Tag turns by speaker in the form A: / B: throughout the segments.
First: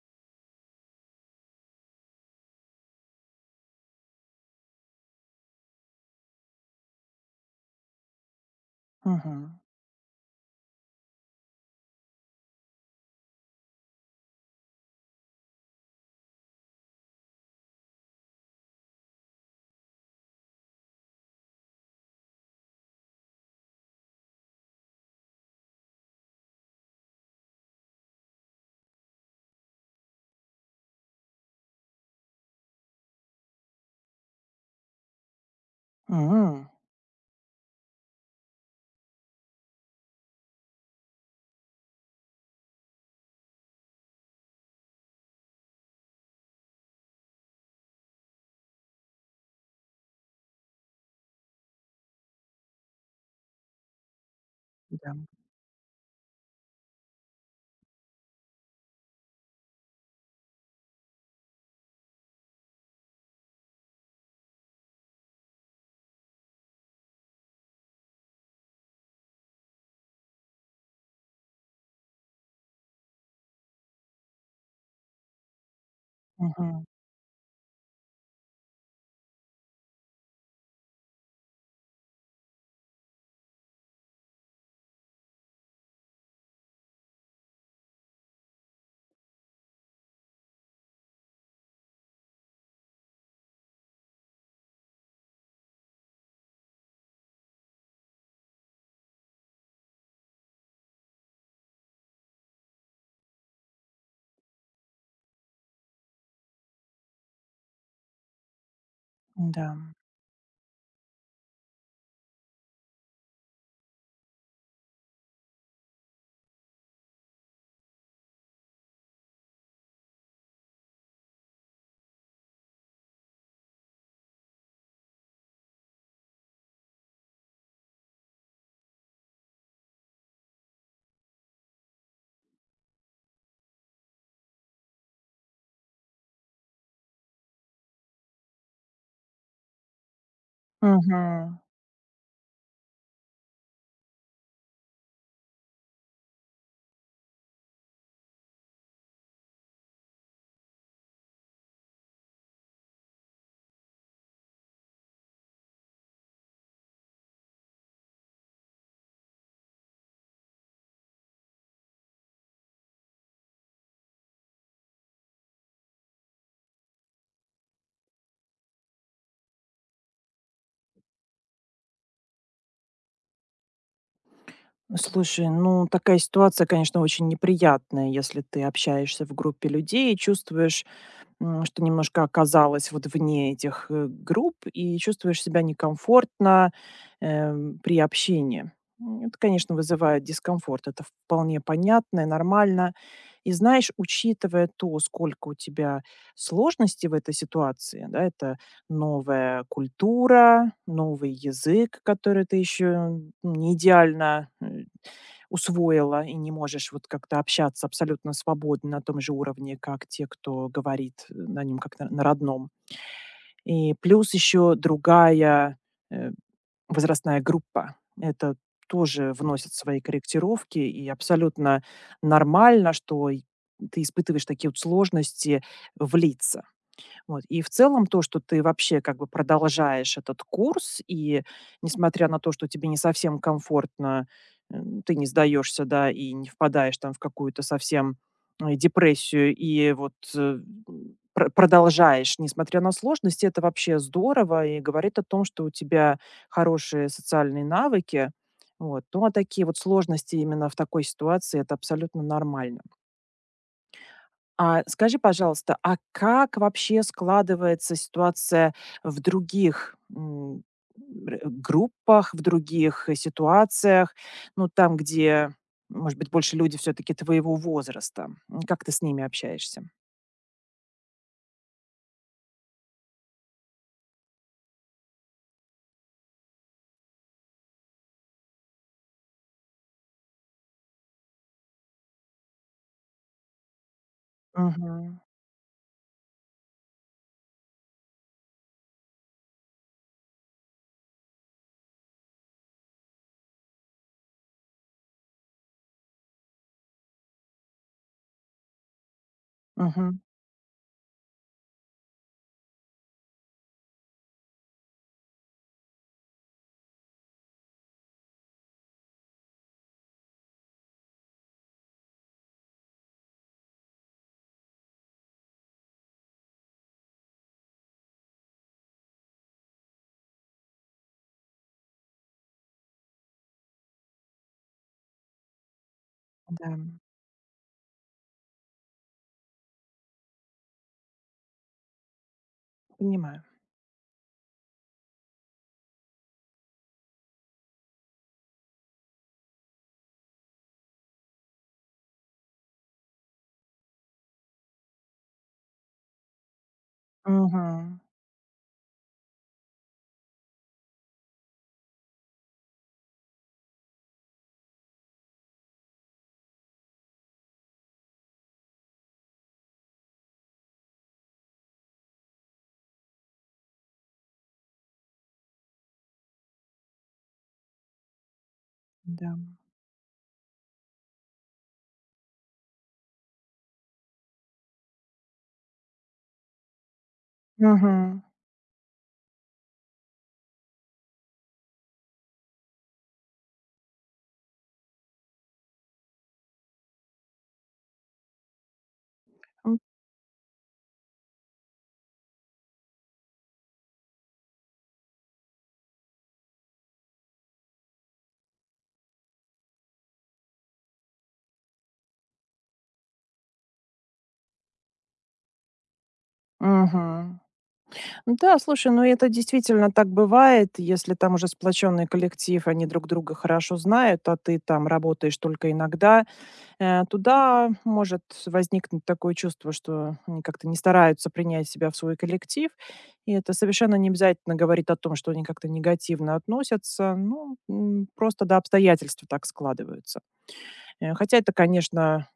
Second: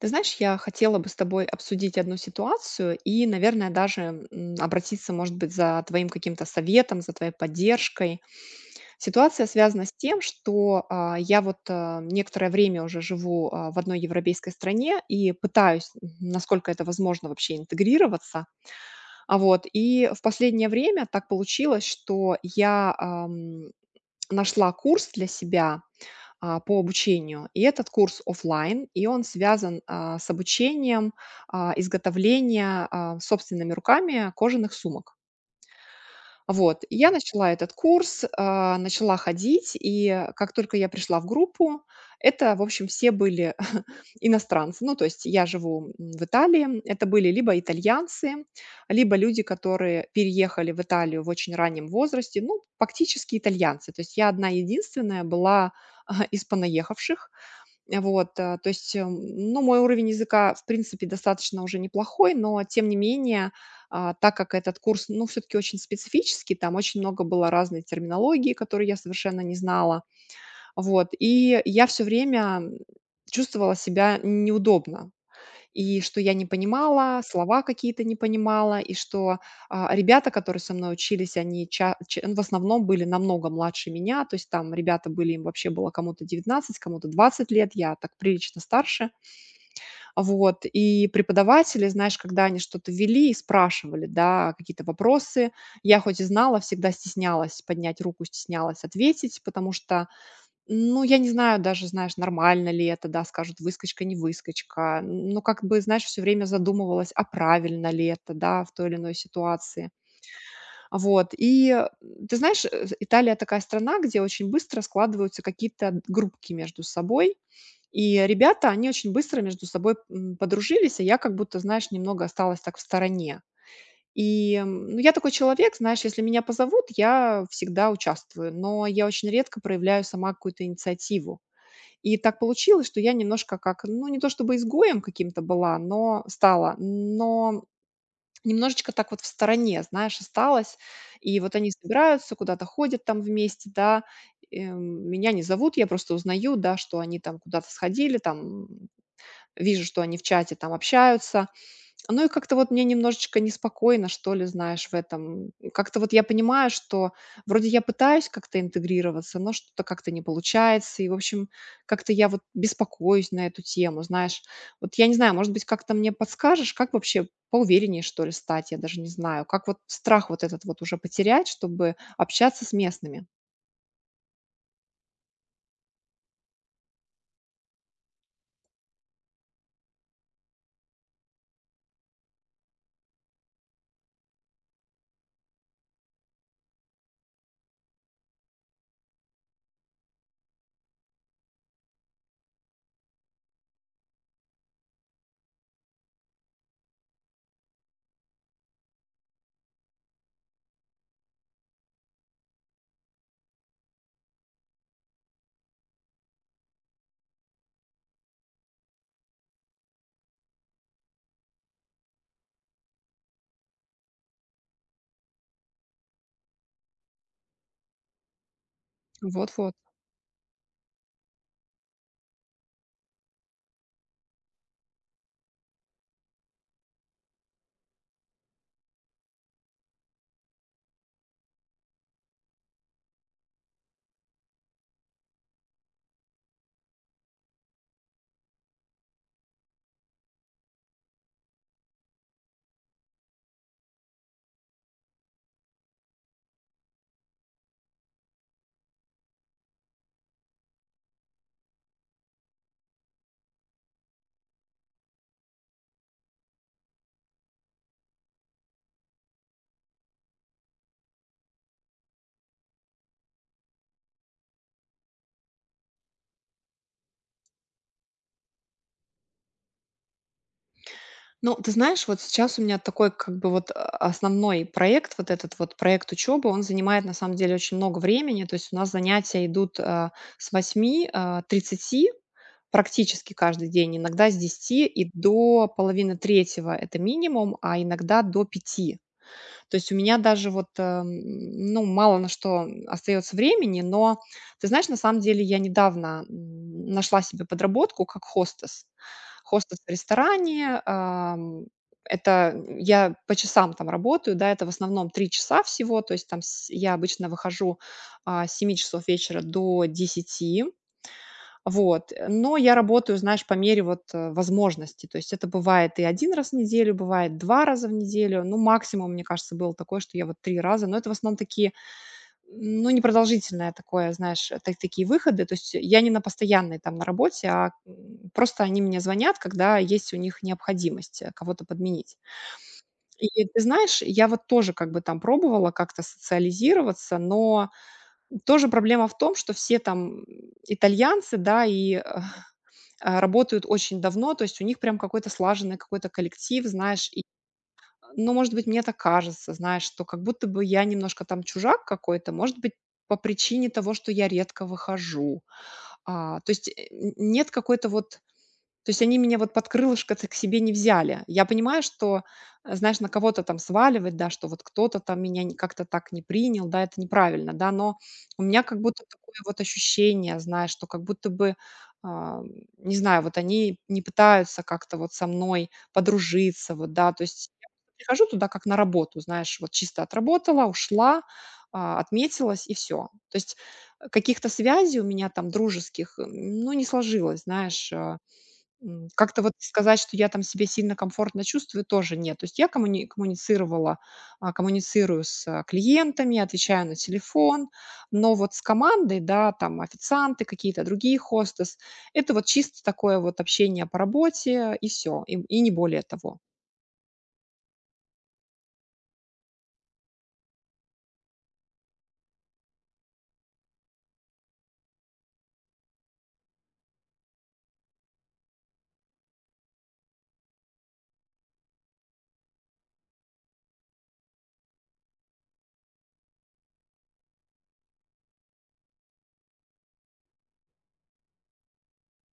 A: Ты знаешь, я хотела бы с тобой обсудить одну ситуацию и, наверное, даже обратиться, может быть, за твоим каким-то советом, за твоей поддержкой. Ситуация
B: Мгм.
A: связана с тем, что я вот некоторое время уже живу в одной европейской стране и пытаюсь, насколько это возможно, вообще интегрироваться. А вот и в последнее время так получилось, что я нашла курс для себя по обучению. И этот курс оффлайн, и он связан, с обучением, изготовления, собственными руками кожаных сумок.
B: М.
A: Вот, и я начала этот курс, начала ходить, и как только я пришла в группу, это, в общем, все были иностранцы. Ну, то есть я живу, в Италии, это были либо итальянцы, либо люди, которые переехали в Италию в очень раннем возрасте, ну, фактически итальянцы. То есть я одна
B: Да.
A: единственная была, из понаехавших. Вот, то есть, ну, мой уровень языка, в принципе, достаточно уже неплохой, но тем не менее, так как этот курс, ну, все таки очень специфический, там очень много было разной терминологии, которую я совершенно не знала. Вот, и я все время, чувствовала себя неудобно. И что я не
B: Мгм.
A: понимала, слова какие-то не понимала, и что, ребята, которые со мной учились, они ча че в основном были намного младше меня. То есть там ребята были, им вообще было кому-то 19, кому-то 20 лет, я так прилично старше. Вот, и преподаватели, знаешь, когда они что-то вели и спрашивали, да, какие-то вопросы, я хоть и знала, всегда стеснялась поднять руку, стеснялась ответить, потому что ну, я не знаю даже, знаешь, нормально ли это, да, скажут выскочка, не выскочка. Ну, как бы, знаешь, все время задумывалась, а правильно ли это, да, в той или иной
B: Да.
A: ситуации. Вот. И ты знаешь, Италия такая страна, где очень быстро складываются какие-то группки между собой. И ребята, они очень быстро между собой подружились, а я как будто, знаешь, немного осталась так в стороне. И ну, я такой человек, знаешь, если меня позовут, я всегда участвую, но я очень редко проявляю сама какую-то инициативу. И так получилось, что я немножко как, ну, не то чтобы изгоем каким-то была, но стала, но немножечко так вот в стороне, знаешь, осталась.
B: Мгм.
A: И вот они собираются, куда-то ходят там вместе, да, меня не зовут, я просто узнаю, да, что они там куда-то сходили, там, м, вижу, что они в чате там общаются, ну и как-то вот мне немножечко неспокойно, что ли, знаешь, в этом. И как-то вот я понимаю, что вроде я пытаюсь как-то интегрироваться, но что-то как-то не получается. И, в общем, как-то я вот беспокоюсь на эту тему, знаешь. Вот я не знаю, может быть, как-то мне подскажешь, как вообще поувереннее, что ли, стать, я даже не знаю. Как вот страх вот этот вот уже потерять, чтобы общаться с местными.
B: Слушай, ну такая ситуация, конечно, очень неприятная, если ты общаешься в группе людей и чувствуешь, что немножко оказалась вот вне этих, групп, и чувствуешь себя некомфортно, при общении. Это, конечно, вызывает дискомфорт. Это вполне понятно и нормально. И знаешь, учитывая то, сколько у тебя сложностей в этой ситуации, да, это новая культура, новый язык, который ты еще не идеально усвоила и не можешь вот как-то общаться абсолютно свободно на том же уровне, как те, кто говорит на нем как на родном. И плюс еще другая э, возрастная группа. Это тоже вносит
A: Вот-вот.
B: свои корректировки, и абсолютно нормально, что и ты испытываешь такие вот сложности влиться. Вот. И в целом то, что ты вообще как бы продолжаешь этот курс и, несмотря на то, что тебе не совсем комфортно, ты не сдаешься, да, и не впадаешь там в какую-то совсем депрессию, и вот продолжаешь, несмотря на сложности, это вообще здорово и говорит о том, что у тебя хорошие социальные навыки. Вот. Ну, а такие вот сложности именно в такой ситуации, это абсолютно нормально. А скажи, пожалуйста, а как вообще складывается ситуация в других, м, р группах, в других ситуациях? Ну, там, где, может быть, больше люди все таки твоего возраста. Как ты с ними общаешься?
A: Ну, ты знаешь, вот сейчас у меня такой как бы вот основной проект, вот этот вот проект учебы, он занимает на самом деле очень много времени. То есть у нас занятия идут с восьми 30 практически каждый день, иногда с десяти и
B: Мгм.
A: до половины третьего это минимум, а иногда до пяти. То есть у меня даже вот, ну, мало на что остается времени, но ты знаешь, на самом деле я недавно нашла себе подработку как хостес. Хостес в
B: Мгм.
A: ресторане, это я по часам там работаю, да, это в основном 3 часа всего, то есть там я обычно выхожу с семи часов вечера до десяти. Вот, но я работаю, знаешь, по мере вот, возможности. То есть это бывает и один раз в неделю, бывает 2 раза в неделю. Ну, максимум, мне кажется, было такое, что я вот 3 раза, но это в основном такие, ну, непродолжительное такое, знаешь, та такие выходы. То есть я не на
B: Да.
A: постоянной там на работе, просто они мне звонят, когда есть у них необходимость, кого-то подменить.
B: Понимаю.
A: И ты знаешь, я вот тоже как бы там пробовала как-то социализироваться, но тоже проблема в том, что все там, итальянцы, да, и, работают очень давно, то есть у них прям какой-то слаженный какой-то коллектив, знаешь. И,
B: Мгм.
A: ну, может быть, мне так кажется, знаешь, что как будто бы я немножко там чужак какой-то, может быть, по причине того, что я редко выхожу. То есть нет какой-то вот то есть они меня вот под крылышко-то к себе не взяли. Я понимаю, что, знаешь, на кого-то там сваливать, да, что вот кто-то там меня как-то так не принял, да, это неправильно, да, но у меня как будто такое
B: Да.
A: вот ощущение, знаешь, что как будто бы, а, не знаю, вот они не пытаются как-то вот со мной подружиться, вот, да, то есть я
B: Мгм.
A: прихожу туда как на работу, знаешь, вот чисто отработала, ушла, отметилась и все. То есть каких-то связей у меня там дружеских, ну, не сложилось, знаешь, как-то вот
B: М.
A: сказать, что я там себя сильно комфортно чувствую, тоже нет. То есть я коммуницировала, коммуницирую с, клиентами, отвечаю на телефон, но вот с командой, да, там официанты какие-то, другие хостес- это вот чисто такое вот общение по работе и все, и не более того.
B: Мгм. Да, слушай, ну это действительно так бывает, если там уже сплоченный коллектив, они друг друга хорошо знают, а ты там работаешь только иногда, туда может возникнуть такое чувство, что они как-то не стараются принять себя в свой коллектив, и это совершенно не обязательно говорит о том, что они как-то негативно относятся, ну, просто до обстоятельств так складываются. Хотя это, конечно,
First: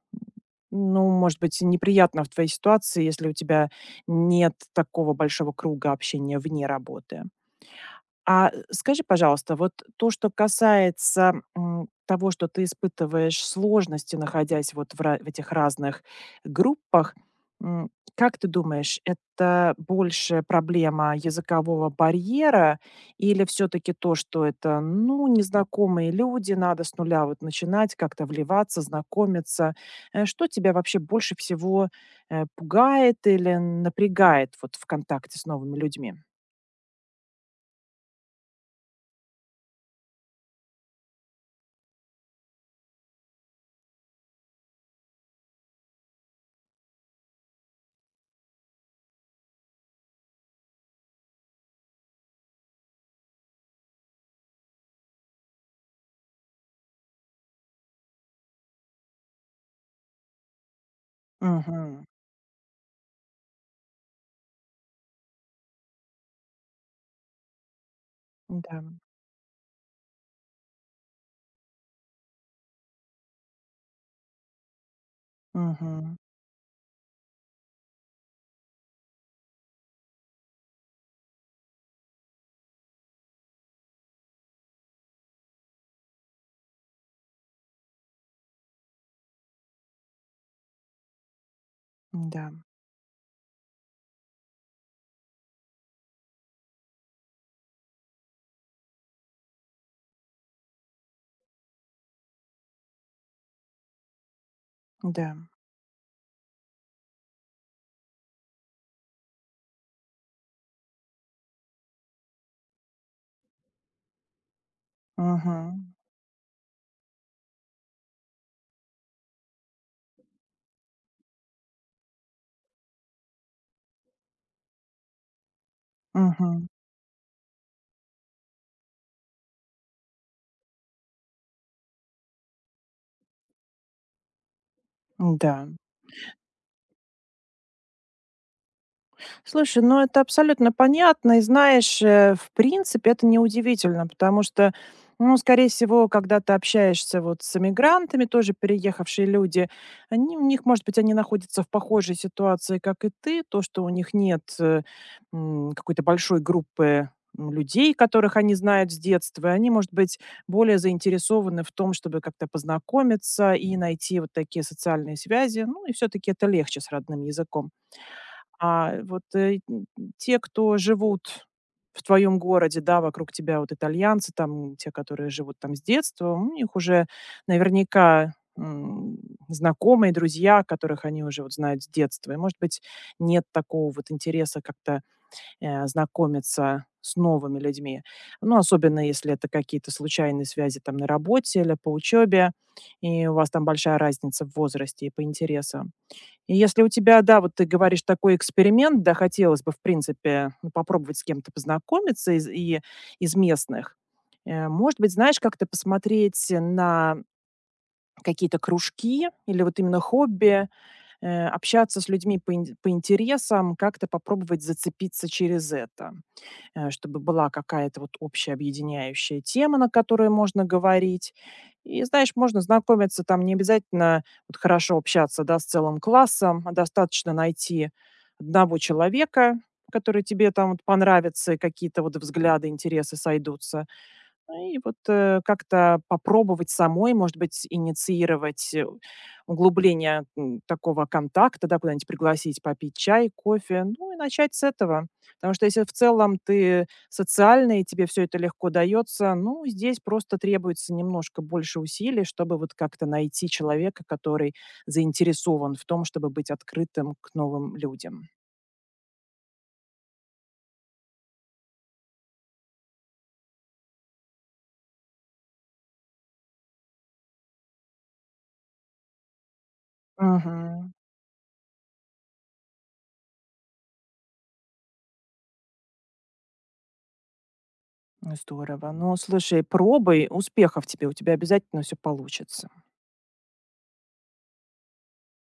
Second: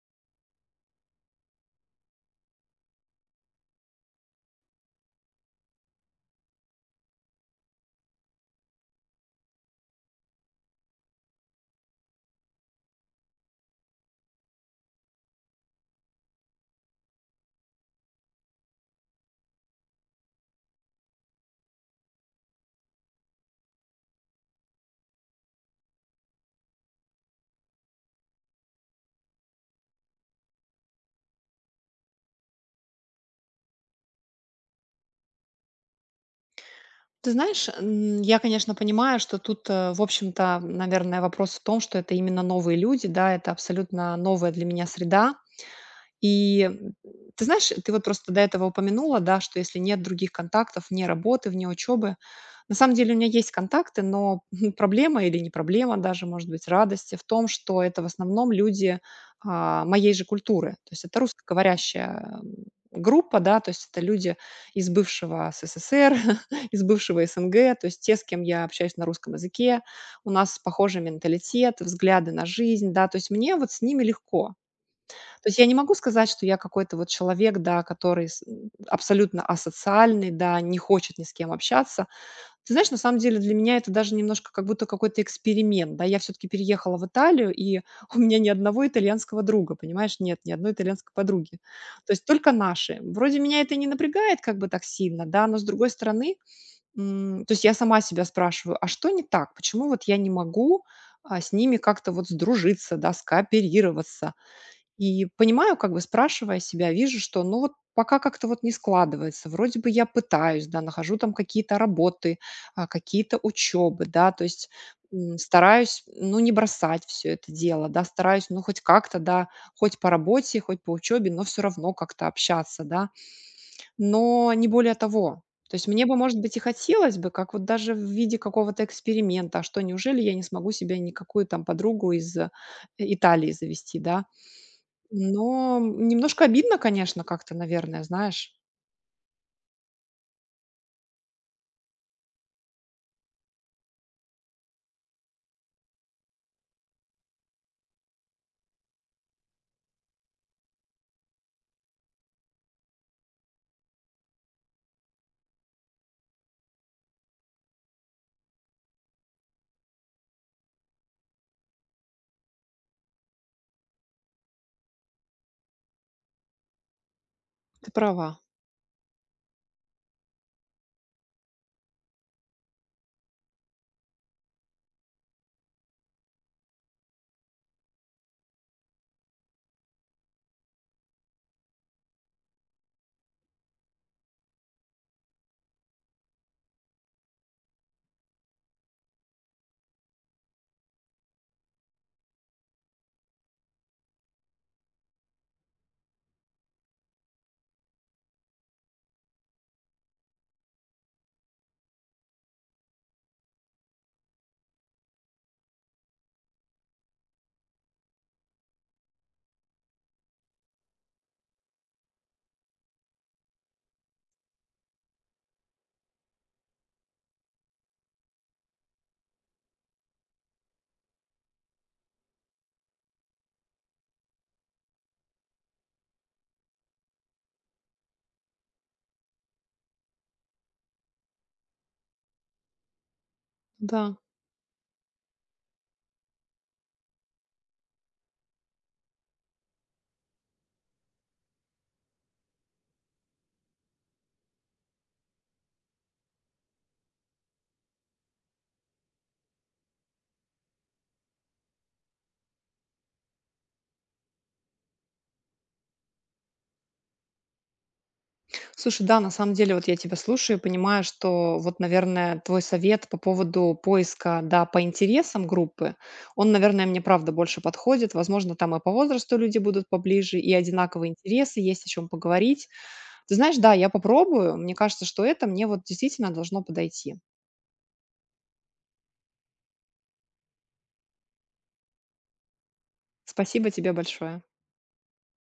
B: ну, может быть, неприятно в твоей ситуации, если у тебя нет такого большого круга общения вне работы. А, скажи, пожалуйста, вот то, что касается, того, что ты испытываешь сложности, находясь вот в этих разных группах, м, как ты думаешь, это больше проблема языкового барьера или все таки то, что это, ну, незнакомые люди, надо с нуля вот начинать как-то вливаться, знакомиться? Что тебя вообще больше всего пугает или напрягает вот в контакте с новыми людьми?
A: Ты знаешь, я, конечно, понимаю, что тут, в общем-то, наверное, вопрос в том, что это именно новые люди, да, это абсолютно новая для меня среда. И, ты знаешь, ты вот просто до этого упомянула, да, что если нет других контактов, вне работы, вне учебы. На самом деле у меня есть контакты, но проблема или не проблема даже, может быть, радости в том, что это в основном люди, моей же культуры. То есть это
B: Мгм.
A: русскоговорящая, группа, да, то есть это люди из бывшего СССР, из бывшего СНГ, то есть те, с кем я
B: Да.
A: общаюсь на русском языке. У нас похожий менталитет, взгляды на жизнь, да, то есть мне вот с ними легко. То есть я не могу
B: Мгм.
A: сказать, что я какой-то вот человек, да, который с абсолютно асоциальный, да, не хочет ни с кем общаться. Ты знаешь, на самом деле для меня это даже немножко как будто какой-то эксперимент, да. Я все-таки переехала в Италию, и у меня ни одного итальянского друга, понимаешь, нет, ни одной итальянской подруги. То есть только
B: Да,
A: наши. Вроде меня это не напрягает как бы так сильно, да, но с другой стороны, то есть я сама себя спрашиваю, а что не так? Почему вот я не могу с ними как-то вот сдружиться, да, скооперироваться, и
B: да.
A: понимаю, как бы спрашивая себя, вижу, что ну вот пока как-то вот не складывается. Вроде бы я пытаюсь, да, нахожу там какие-то работы, какие-то учебы, да, то есть
B: Мгм.
A: стараюсь, ну, не бросать все это дело, да, стараюсь, ну, хоть как-то, да, хоть по работе, хоть по учебе, но все равно как-то общаться, да, но не более того. То есть мне бы, может быть, и
B: Мгм.
A: хотелось бы, как вот даже в виде какого-то эксперимента, а что, неужели я не смогу себе никакую там подругу из Италии завести, да,
B: Да.
A: но, немножко обидно, конечно, как-то, наверное, знаешь.
B: Слушай, ну это абсолютно понятно. И знаешь, в принципе, это неудивительно, потому что, ну, скорее всего, когда ты общаешься вот с эмигрантами, тоже переехавшие люди, они, у них, может быть, они находятся в похожей ситуации, как и ты. То, что у них нет какой-то большой группы людей, которых они знают с детства, и они, может быть, более заинтересованы в том, чтобы как-то познакомиться и найти вот такие социальные связи. Ну, и все-таки это легче с родным языком.
A: Ты права,
B: А вот, те, кто живут в твоем городе, да, вокруг тебя вот итальянцы, там те, которые живут там с детства, у них уже наверняка м, знакомые, друзья, которых они уже вот знают с детства. И, может быть, нет такого вот интереса как-то знакомиться с новыми людьми. Ну, особенно если это какие-то случайные связи там на работе или по учебе, и у вас там большая разница в возрасте и по интересам. И если у тебя, да, вот ты говоришь, такой эксперимент, да, хотелось бы, в принципе, ну, попробовать с кем-то познакомиться из местных. Может быть, знаешь, как-то посмотреть на какие-то кружки или вот именно хобби, общаться с людьми по интересам, как-то попробовать зацепиться через это, чтобы была какая-то вот общая объединяющая тема, на которой можно говорить. И, знаешь, можно знакомиться там не обязательно вот хорошо общаться, да, с целым классом, а достаточно найти одного человека, который тебе там вот понравится, и какие-то вот взгляды, интересы сойдутся.
A: да.
B: Ну и вот, как-то попробовать самой, может быть, инициировать углубление такого контакта, да, куда-нибудь пригласить попить чай, кофе. Ну и начать с этого. Потому что если в целом ты социальный, и тебе все это легко даётся, ну, здесь просто требуется немножко больше усилий, чтобы вот как-то найти человека, который заинтересован в том, чтобы быть открытым к новым людям.
A: Слушай, да, на самом деле, вот я тебя слушаю и понимаю, что вот, наверное, твой совет по поводу поиска, да, по интересам группы, он, наверное, мне правда больше подходит. Возможно, там и по возрасту люди будут поближе, и
B: Мгм.
A: одинаковые интересы, есть о чем поговорить. Ты знаешь, да, я попробую. Мне кажется, что это мне вот действительно должно подойти.
B: Здорово. Ну, слушай, пробуй. Успехов тебе, у тебя обязательно все получится.
A: Спасибо тебе большое.